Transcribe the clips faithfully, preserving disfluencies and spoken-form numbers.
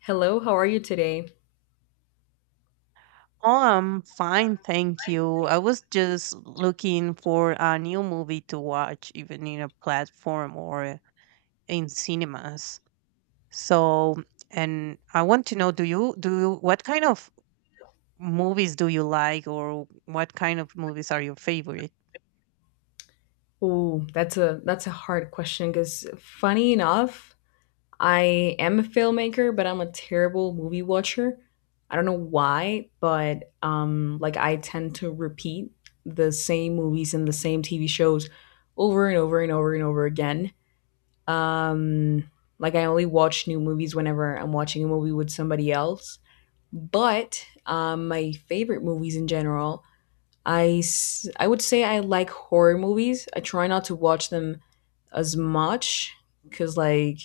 Hello, how are you today? Oh, I'm fine, thank you. I was just looking for a new movie to watch, even in a platform or in cinemas. So, and I want to know, do you do you, what kind of movies do you like, or what kind of movies are your favorite? Ooh, that's a that's a hard question because funny enough, I am a filmmaker, but I'm a terrible movie watcher. I don't know why, but um like I tend to repeat the same movies and the same T V shows over and over and over and over again. Um like I only watch new movies whenever I'm watching a movie with somebody else. But um my favorite movies in general I s- I would say I like horror movies. I try not to watch them as much because like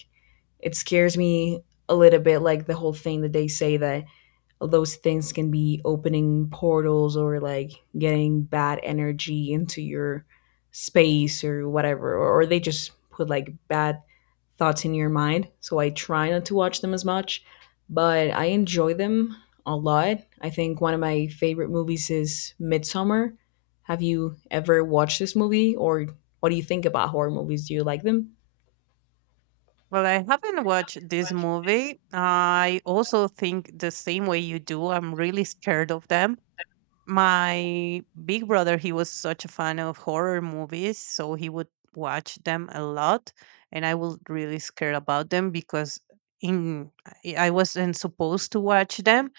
it scares me a little bit. Like the whole thing that they say that those things can be opening portals or like getting bad energy into your space or whatever or, or they just put like bad thoughts in your mind, so I try not to watch them as much, but I enjoy them a lot. I think one of my favorite movies is Midsummer. Have you ever watched this movie, or what do you think about horror movies? Do you like them? Well, I haven't watched this movie. I also think the same way you do. I'm really scared of them. My big brother, he was such a fan of horror movies, so he would watch them a lot, and I was really scared about them because in i I wasn't supposed to watch them,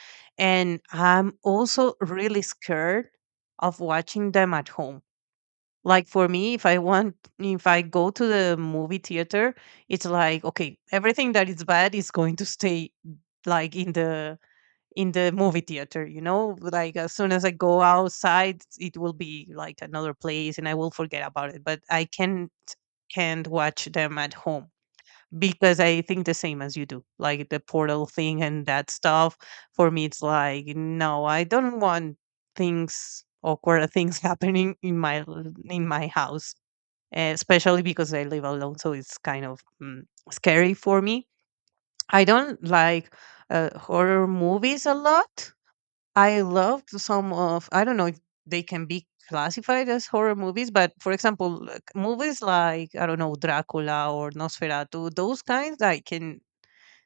and I'm also really scared of watching them at home. Like, for me, if i want if I go to the movie theater, it's like, okay, everything that is bad is going to stay like in the in the movie theater, you know, like as soon as I go outside, it will be like another place and I will forget about it. But I can't can't watch them at home, because I think the same as you do, like the portal thing and that stuff. For me, it's like, no, I don't want things awkward things happening in my l- in my house, eh, especially because I live alone, so it's kind of mm, scary for me. I don't like uh, horror movies a lot. I loved some of, I don't know if they can be classified as horror movies, but for example, like, movies like, I don't know, Dracula or Nosferatu, those kinds I can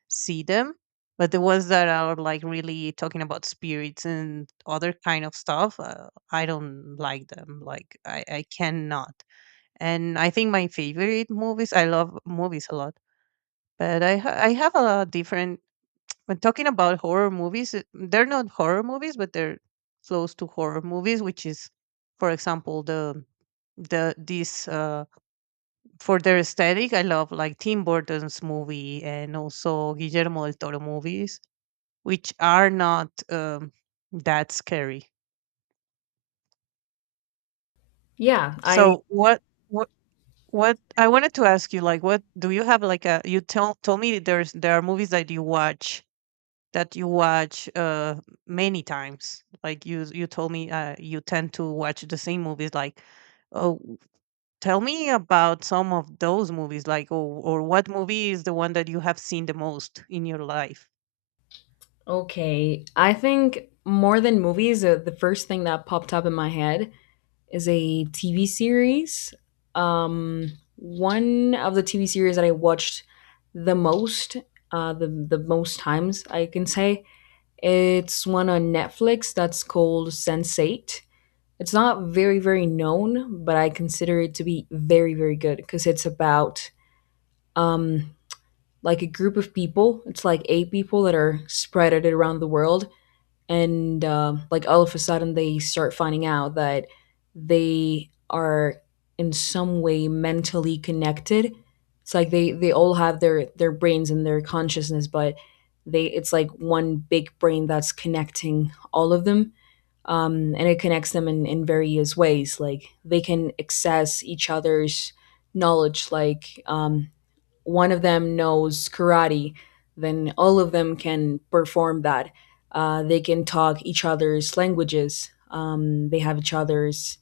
see them, but the ones that are like really talking about spirits and other kind of stuff, uh, I don't like them. Like I I cannot. And I think my favorite movies, I love movies a lot, but I ha- I have a different, when talking about horror movies, uh, they're not horror movies, but they're close to horror movies, which is, for example, the the this uh, for their aesthetic. I love like Tim Burton's movie and also Guillermo del Toro movies, which are not um, that scary. Yeah I So what what what I wanted to ask you, like, what do you have like a, you tell told me that there's there are movies that you watch that you watch uh many times, like you you told me, uh you tend to watch the same movies, like, oh, tell me about some of those movies, like, or, or what movie is the one that you have seen the most in your life. Okay, I think more than movies, uh, the first thing that popped up in my head is a T V series. Um, one of the T V series that I watched the most, uh, the the most times I can say, it's one on Netflix that's called sense eight. It's not very very known, but I consider it to be very very good because it's about um, like a group of people. It's like eight people that are spread out around the world, and uh, like all of a sudden they start finding out that they are in some way mentally connected. It's like they they all have their their brains and their consciousness, but they it's like one big brain that's connecting all of them. um, and it connects them in, in various ways, like they can access each other's knowledge like um, one of them knows karate, then all of them can perform that. Uh, they can talk each other's languages. Um, they have each other's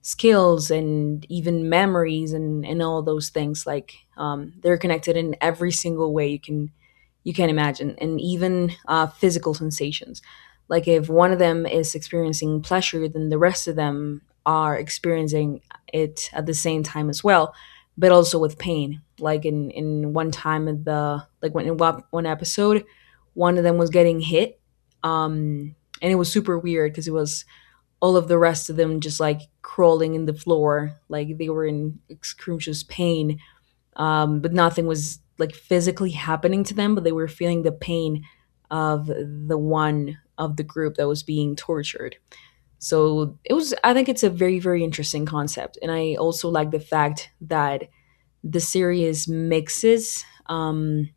skills and even memories and, and all those things. Like um, they're connected in every single way you can you can imagine, and even uh, physical sensations. Like if one of them is experiencing pleasure, then the rest of them are experiencing it at the same time as well, but also with pain. Like in in one time of the, like when in one one episode, one of them was getting hit, um, and it was super weird because it was all of the rest of them just like crawling in the floor, like they were in excruciating pain, um, but nothing was like physically happening to them, but they were feeling the pain of the one of the group that was being tortured. So it was, I think it's a very very interesting concept, and I also like the fact that the series mixes um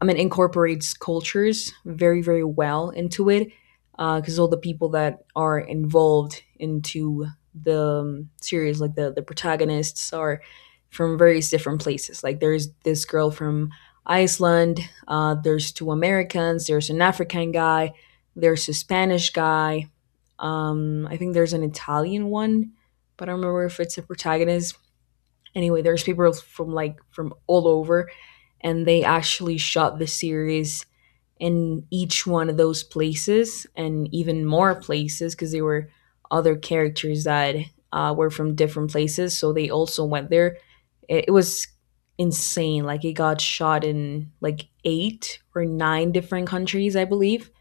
I mean incorporates cultures very very well into it, because uh, all the people that are involved into the um, series, like the the protagonists, are from various different places. Like there's this girl from Iceland, uh, there's two Americans, there's an African guy, there's a Spanish guy, um, I think there's an Italian one, but I don't remember if it's a protagonist. Anyway, there's people from like from all over, and they actually shot the series in each one of those places, and even more places because there were other characters that uh, were from different places, so they also went there. It, it was insane. Like it got shot in like eight or nine different countries, I believe.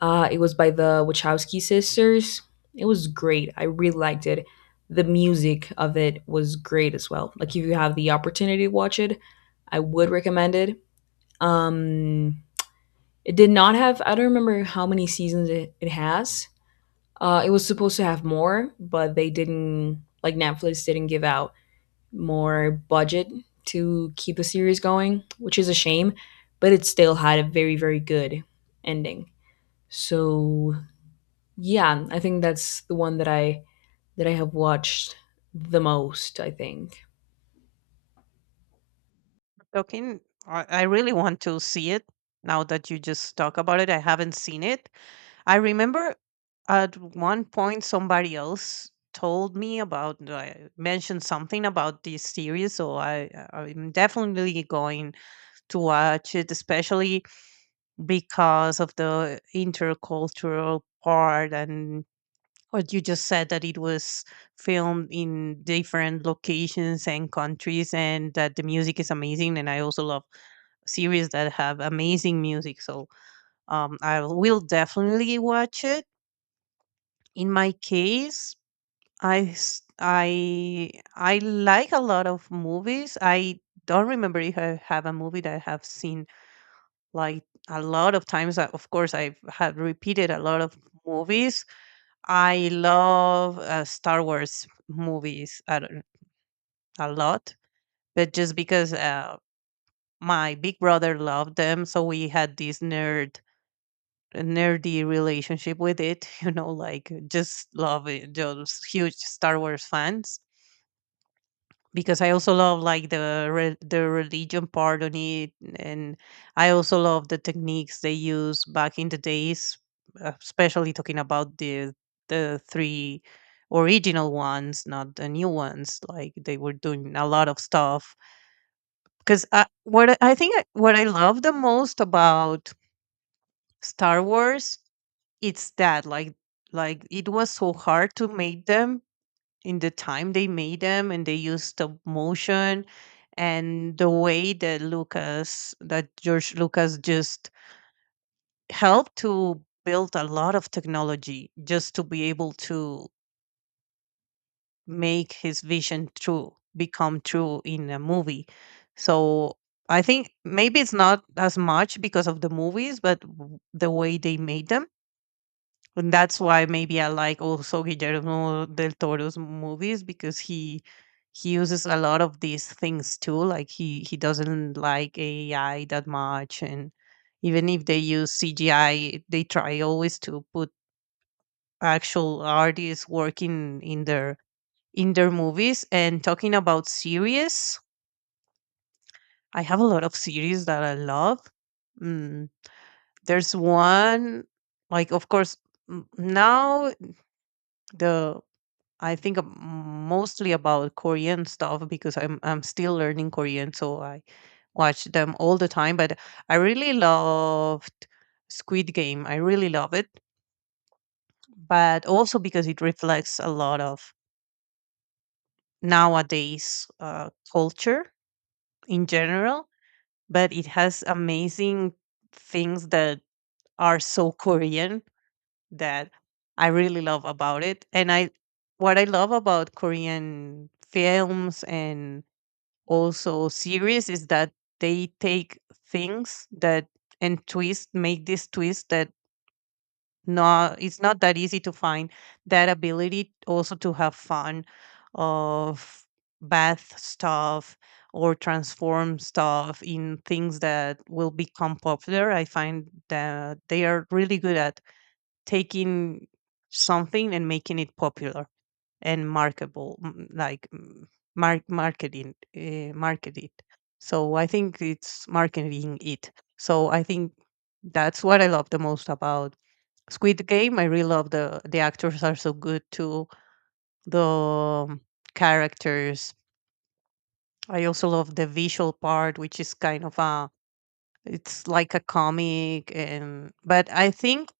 uh, it was by the Wachowski sisters. It was great. I really liked it. The music of it was great as well. Like if you have the opportunity to watch it, I would recommend it. Um, it did not have. I don't remember how many seasons it, it has. Uh, it was supposed to have more, but they didn't. Like Netflix didn't give out more budget to keep the series going, which is a shame. But it still had a very very good ending. So yeah, I think that's the one that I that I have watched the most, I think. Talking I, I really want to see it now that you just talk about it. I haven't seen it. I remember at one point somebody else told me about, uh, mentioned something about this series, so i i'm definitely going to watch it, especially because of the intercultural part, and what you just said, that it was filmed in different locations and countries, and that the music is amazing, and I also love series that have amazing music. So um, I will definitely watch it. In my case, i s- i i like a lot of movies. I don't remember if I have a movie that I have seen like a lot of times. uh, Of course, I've had repeated a lot of movies. I love uh, Star Wars movies a a lot, but just because uh, my big brother loved them, so we had this nerd nerdy relationship with it. You know, like just love it, just huge Star Wars fans, because I also love like the re- the religion part on it, and I also love the techniques they used back in the days, uh, especially talking about the the three original ones, not the new ones. Like they were doing a lot of stuff. Because I, what I I think I, what I love the most about Star Wars, it's that like like it was so hard to make them in the time they made them, and they used stop motion, and the way that Lucas that George Lucas just helped to build a lot of technology just to be able to make his vision true become true in a movie. So I think maybe it's not as much because of the movies, but w- the way they made them. And that's why maybe I like also Guillermo del Toro's movies, because he he uses a lot of these things too. Like he he doesn't like A I that much, and even if they use C G I, they try always to put actual artists working in their in their movies. And talking about series, I have a lot of series that I love. Mm, there's one, like, of course, m- now the I think ab- mostly about Korean stuff, because I'm I'm still learning Korean, so I watch them all the time. But I really loved Squid Game. I really love it, but also because it reflects a lot of nowadays uh, culture in general. But it has amazing things that are so Korean that I really love about it. And I what I love about Korean films and also series is that they take things that, and twist make this twist that, not, it's not that easy to find that ability also to have fun of bath stuff, or transform stuff in things that will become popular. I find that they are really good at taking something and making it popular and marketable, m- like mm, mark marketing, uh, market it. So I think it's marketing it. So I think that's what I love the most about Squid Game. I really love the the actors are so good too. The um, characters. I also love the visual part, which is kind of a, it's like a comic, and but I think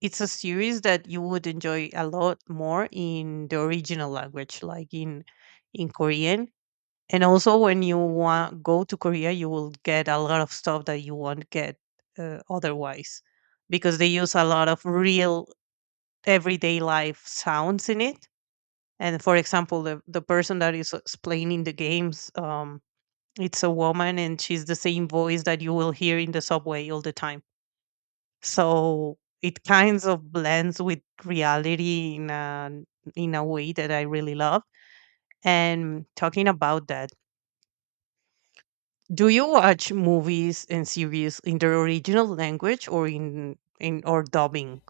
it's a series that you would enjoy a lot more in the original language, like in in Korean. And also, when you want go to Korea, you will get a lot of stuff that you won't get, uh, otherwise, because they use a lot of real everyday life sounds in it. And for example, the the person that is explaining the games, um, it's a woman, and she's the same voice that you will hear in the subway all the time. So it kinds of blends with reality in a in a way that I really love. And talking about that, do you watch movies and series in the original language, or in in or dubbing?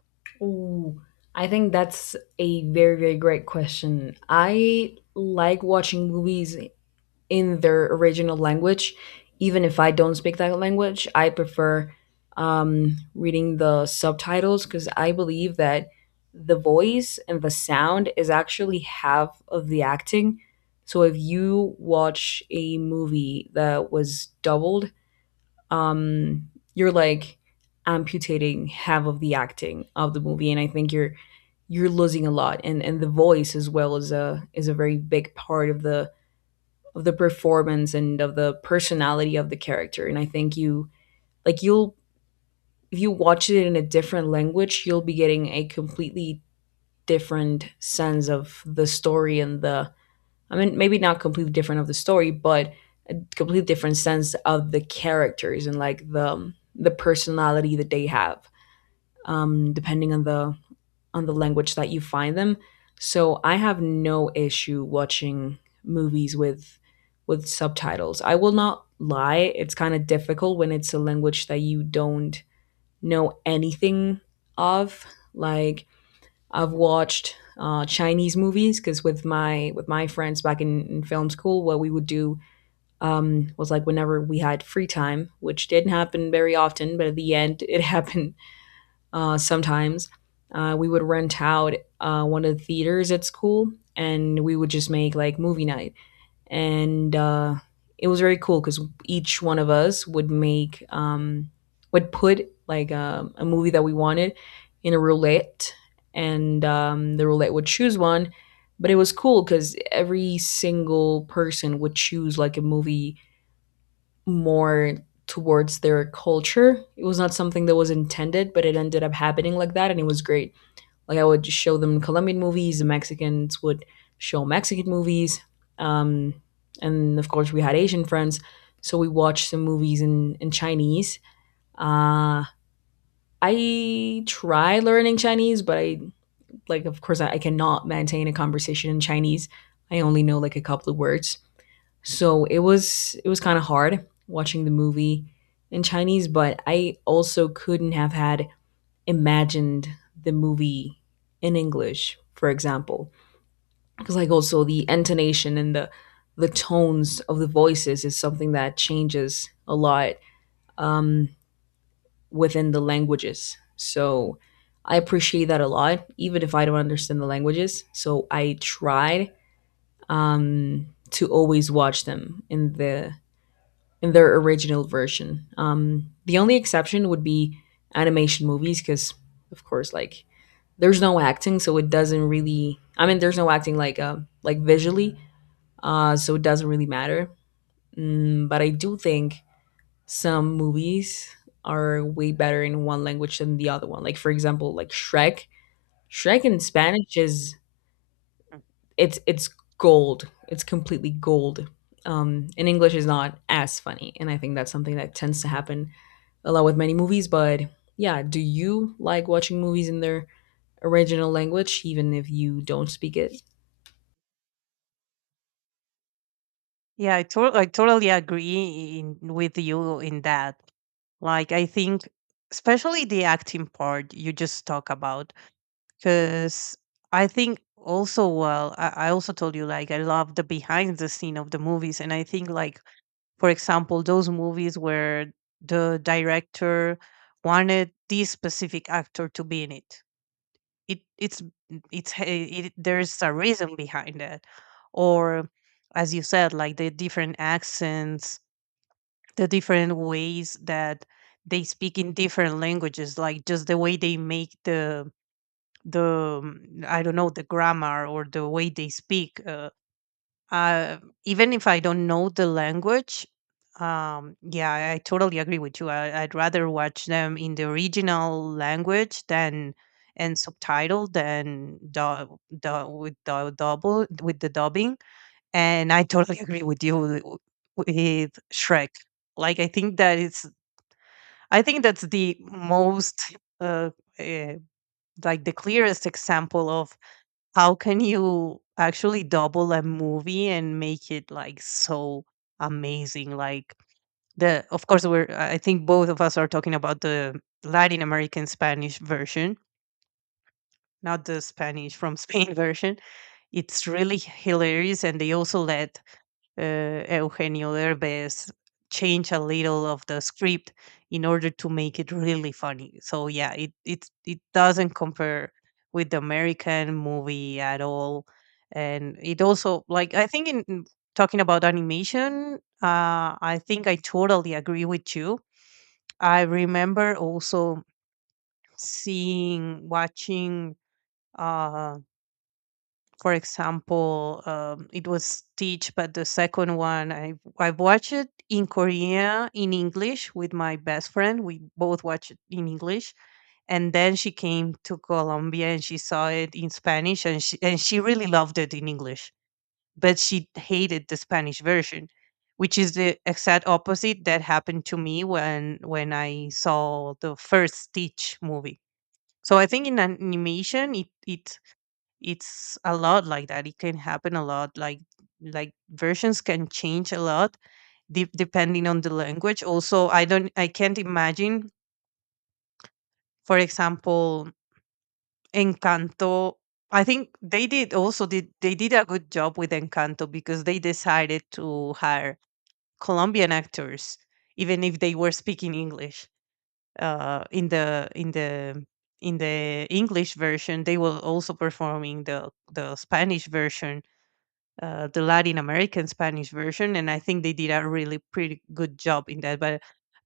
Ooh, I think that's a very, very great question. I like watching movies in their original language, even if I don't speak that language. I prefer um, reading the subtitles because I believe that the voice and the sound is actually half of the acting. So if you watch a movie that was doubled, um you're like amputating half of the acting of the movie, and I think you're you're losing a lot, and and the voice as well is a is a very big part of the of the performance and of the personality of the character. And I think you, like you'll, if you watch it in a different language, you'll be getting a completely different sense of the story and the, I mean, maybe not completely different of the story, but a completely different sense of the characters and like the the personality that they have, um, depending on the on the language that you find them. So I have no issue watching movies with with subtitles. I will not lie; it's kind of difficult when it's a language that you don't know anything of, like I've watched uh, Chinese movies, because with my with my friends back in, in film school, what we would do um, was like whenever we had free time, which didn't happen very often, but at the end it happened uh, sometimes. Uh, we would rent out uh, one of the theaters at school, and we would just make like movie night, and uh, it was very cool because each one of us would make um, would put like a, a movie that we wanted in a roulette, and um, the roulette would choose one. But it was cool because every single person would choose like a movie more towards their culture. It was not something that was intended, but it ended up happening like that, and it was great. Like I would just show them Colombian movies. The Mexicans would show Mexican movies. Um, and of course, we had Asian friends, so we watched some movies in in Chinese. Uh, I try learning Chinese, but I like, of course, I, I cannot maintain a conversation in Chinese. I only know like a couple of words, so it was it was kind of hard watching the movie in Chinese. But I also couldn't have had imagined the movie in English, for example. Because like also the intonation and the the tones of the voices is something that changes a lot, um, within the languages. So I appreciate that a lot, even if I don't understand the languages. So I tried um, to always watch them in the in their original version. Um, the only exception would be animation movies, because of course, like there's no acting, so it doesn't really. I mean, there's no acting like uh, like visually, uh, so it doesn't really matter. Mm, but I do think some movies are way better in one language than the other one. Like for example, like Shrek. Shrek in Spanish is Mm. it's it's gold. It's completely gold. Um, in English is not as funny, and I think that's something that tends to happen a lot with many movies. But yeah, do you like watching movies in their original language, even if you don't speak it? Yeah, I, to- I totally agree in, with you in that. Like, I think, especially the acting part you just talk about. Because I think also, well, I, I also told you, like, I love the behind the scene of the movies, and I think, like, for example, those movies where the director wanted this specific actor to be in it, it it's it's h- it, there's a reason behind that. Or, as you said, like the different accents, the different ways that they speak in different languages, like just the way they make the the mm, I don't know, the grammar or the way they speak. Uh, uh, even if I don't know the language, um, yeah, I, I totally agree with you. I, I'd rather watch them in the original language than, and subtitle, than du- du- with the double with the dubbing. And I totally agree with you, w- with Shrek. Like, I think that it's, I think that's the most, uh, uh, like the clearest example of how can you actually double a movie and make it like so amazing. Like, the of course, we're, I think both of us are talking about the Latin American Spanish version, not the Spanish from Spain version. It's really hilarious, and they also let uh, Eugenio Derbez change a little of the script in order to make it really funny. So yeah, it it it doesn't compare with the American movie at all. And it also, like, I think in in talking about animation, uh, I think I totally agree with you. I remember also seeing watching uh for example, um, it was Stitch, but the second one, I I watched it in Korea in English with my best friend. We both watched it in English, and then she came to Colombia and she saw it in Spanish, and she and she really loved it in English, but she hated the Spanish version, which is the exact opposite that happened to me when when I saw the first Stitch movie. So I think in animation, it it it's a lot like that it can happen a lot like like versions can change a lot de- depending on the language also. i don't I can't imagine, for example, Encanto. I think they did also did they did a good job with Encanto because they decided to hire Colombian actors, even if they were speaking English. Uh in the in the in the English version, they were also performing the the Spanish version, uh, the Latin American Spanish version, and I think they did a really pretty good job in that. But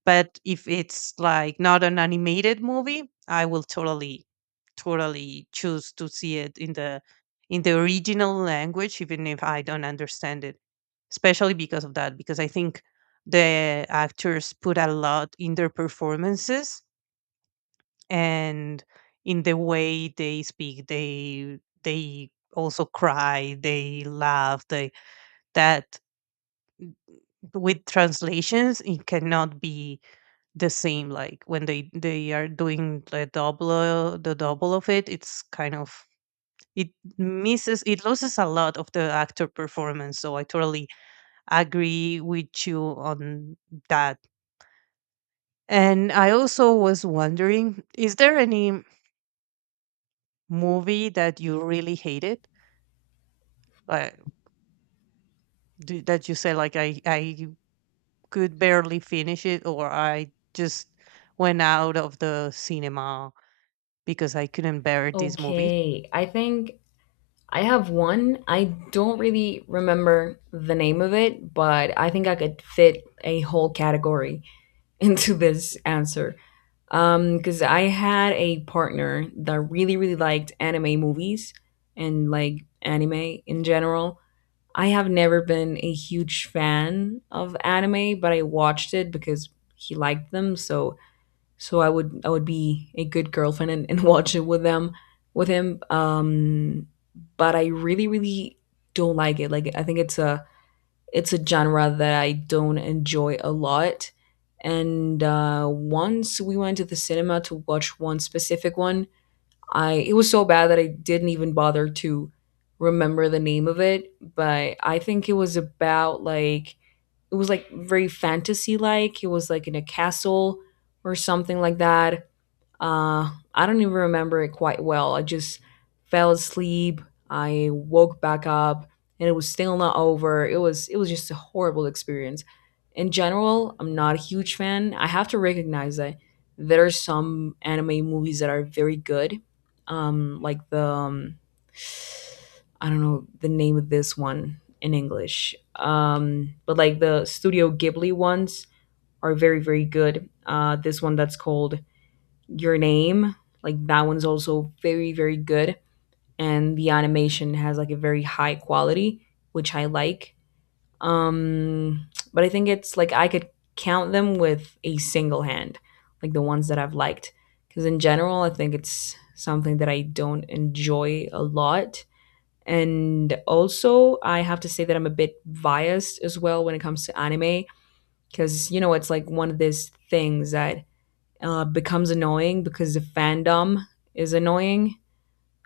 but if it's like not an animated movie, I will totally totally choose to see it in the in the original language, even if I don't understand it. Especially because of that, because I think the actors put a lot in their performances, and in the way they speak. They they also cry, they laugh, they that with translations it cannot be the same. Like when they they are doing the double the double of it, it's kind of it misses, it loses a lot of the actor performance. So I totally agree with you on that. And I also was wondering, is there any movie that you really hated, like do, that you say like i i could barely finish it, or I just went out of the cinema because I couldn't bear this movie? Okay, I think I have one. I don't really remember the name of it, but I think I could fit a whole category into this answer. Um, because I had a partner that really, really liked anime movies and like anime in general. I have never been a huge fan of anime, but I watched it because he liked them, so so I would I would be a good girlfriend, and, and watch it with them with him. Um, but I really really don't like it. Like I think it's a it's a genre that I don't enjoy a lot. And uh, once we went to the cinema to watch one specific one, I it was so bad that I didn't even bother to remember the name of it. But I think it was about like it was like very fantasy like. It was like in a castle or something like that. Uh, I don't even remember it quite well. I just fell asleep. I woke back up and it was still not over. It was it was just a horrible experience. In general, I'm not a huge fan. I have to recognize that there are some anime movies that are very good. Um like the um, I don't know the name of this one in English. Um, but like the Studio Ghibli ones are very very good. Uh, this one that's called Your Name, like that one's also very, very good. And the animation has like a very high quality, which I like. Um, but I think it's like I could count them with a single hand, like the ones that I've liked. Because in general, I think it's something that I don't enjoy a lot. And also, I have to say that I'm a bit biased as well when it comes to anime, because, you know, it's like one of these things that uh, becomes annoying because the fandom is annoying.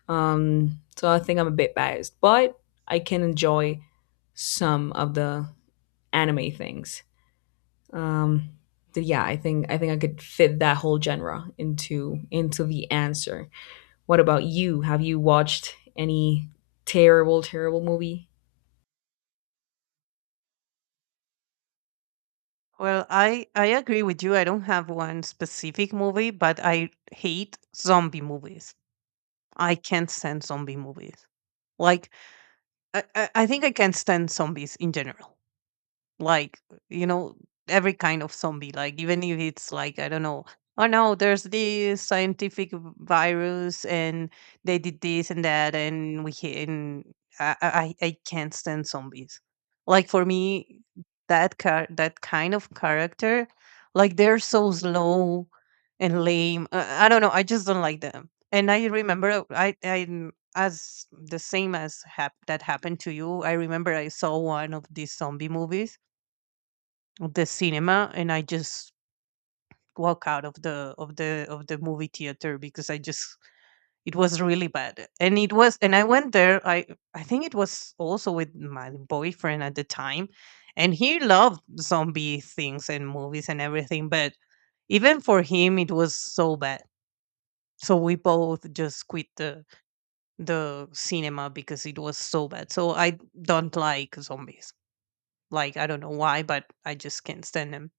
Um, so I think I'm a bit biased, but I can enjoy some of the anime things. Um, but yeah, I think I think I could fit that whole genre into into the answer. What about you? Have you watched any terrible, terrible movie? Well, I, I agree with you. I don't have one specific movie, but I hate zombie movies. I can't stand zombie movies. Like, I, I I think I can't stand zombies in general, like, you know, every kind of zombie. Like, even if it's like, I don't know, oh no, there's this scientific v- virus and they did this and that and we ca- and i i, I can't stand zombies. Like, for me, that car that kind of character, like, they're so slow and lame. uh, I don't know, I just don't like them. And I remember, I I as the same as hap- that happened to you, I remember I saw one of these zombie movies of the cinema and I just walk out of the of the of the movie theater because I just it was really bad. And it was and I went there. I I think it was also with my boyfriend at the time, and he loved zombie things and movies and everything, but even for him it was so bad. So we both just quit the the cinema because it was so bad. So I don't like zombies. Like, I don't know why, but I just can't stand them.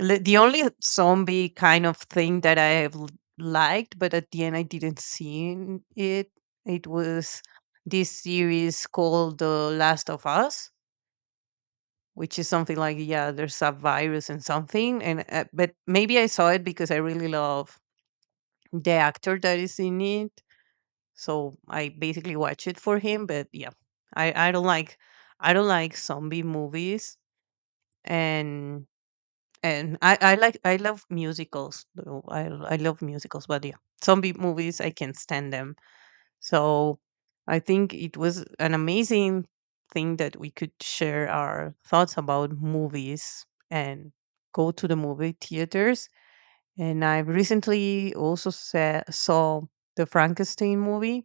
Li- The only zombie kind of thing that I have l- liked, but at the end I didn't see n- it, it was this series called The Last of Us, which is something like, yeah, there's a virus and something. And uh, But maybe I saw it because I really love the actor that is in it. So I basically watch it for him. But yeah, I, I don't like, I don't like zombie movies. and And I, I like, I love musicals, though. I I love musicals. But yeah, zombie movies I can stand them. So I think it was an amazing thing that we could share our thoughts about movies and go to the movie theaters. And I recently also sa- saw the Frankenstein movie,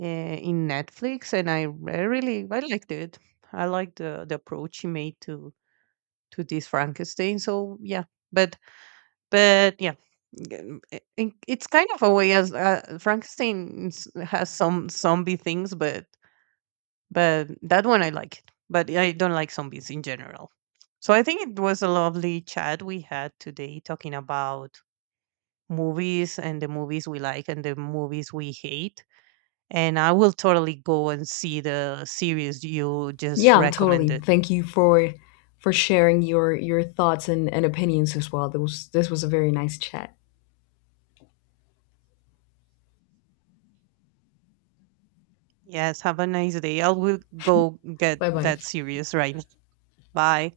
uh, in Netflix, and I re- really, I liked it. I liked the the approach he made to to this Frankenstein. So yeah, but But yeah, g- I- I- it's kind of a way as, uh, Frankenstein s- has some zombie things, but but that one I like it. But I don't like zombies in general. So I think it was a lovely chat we had today, talking about movies and the movies we like and the movies we hate. And I will totally go and see the series you just Yeah, totally. recommended. Thank you for for sharing your your thoughts, and, and opinions as well. This was this was a very nice chat. Yes, have a nice day. I will go get Bye bye. that series right now. Bye.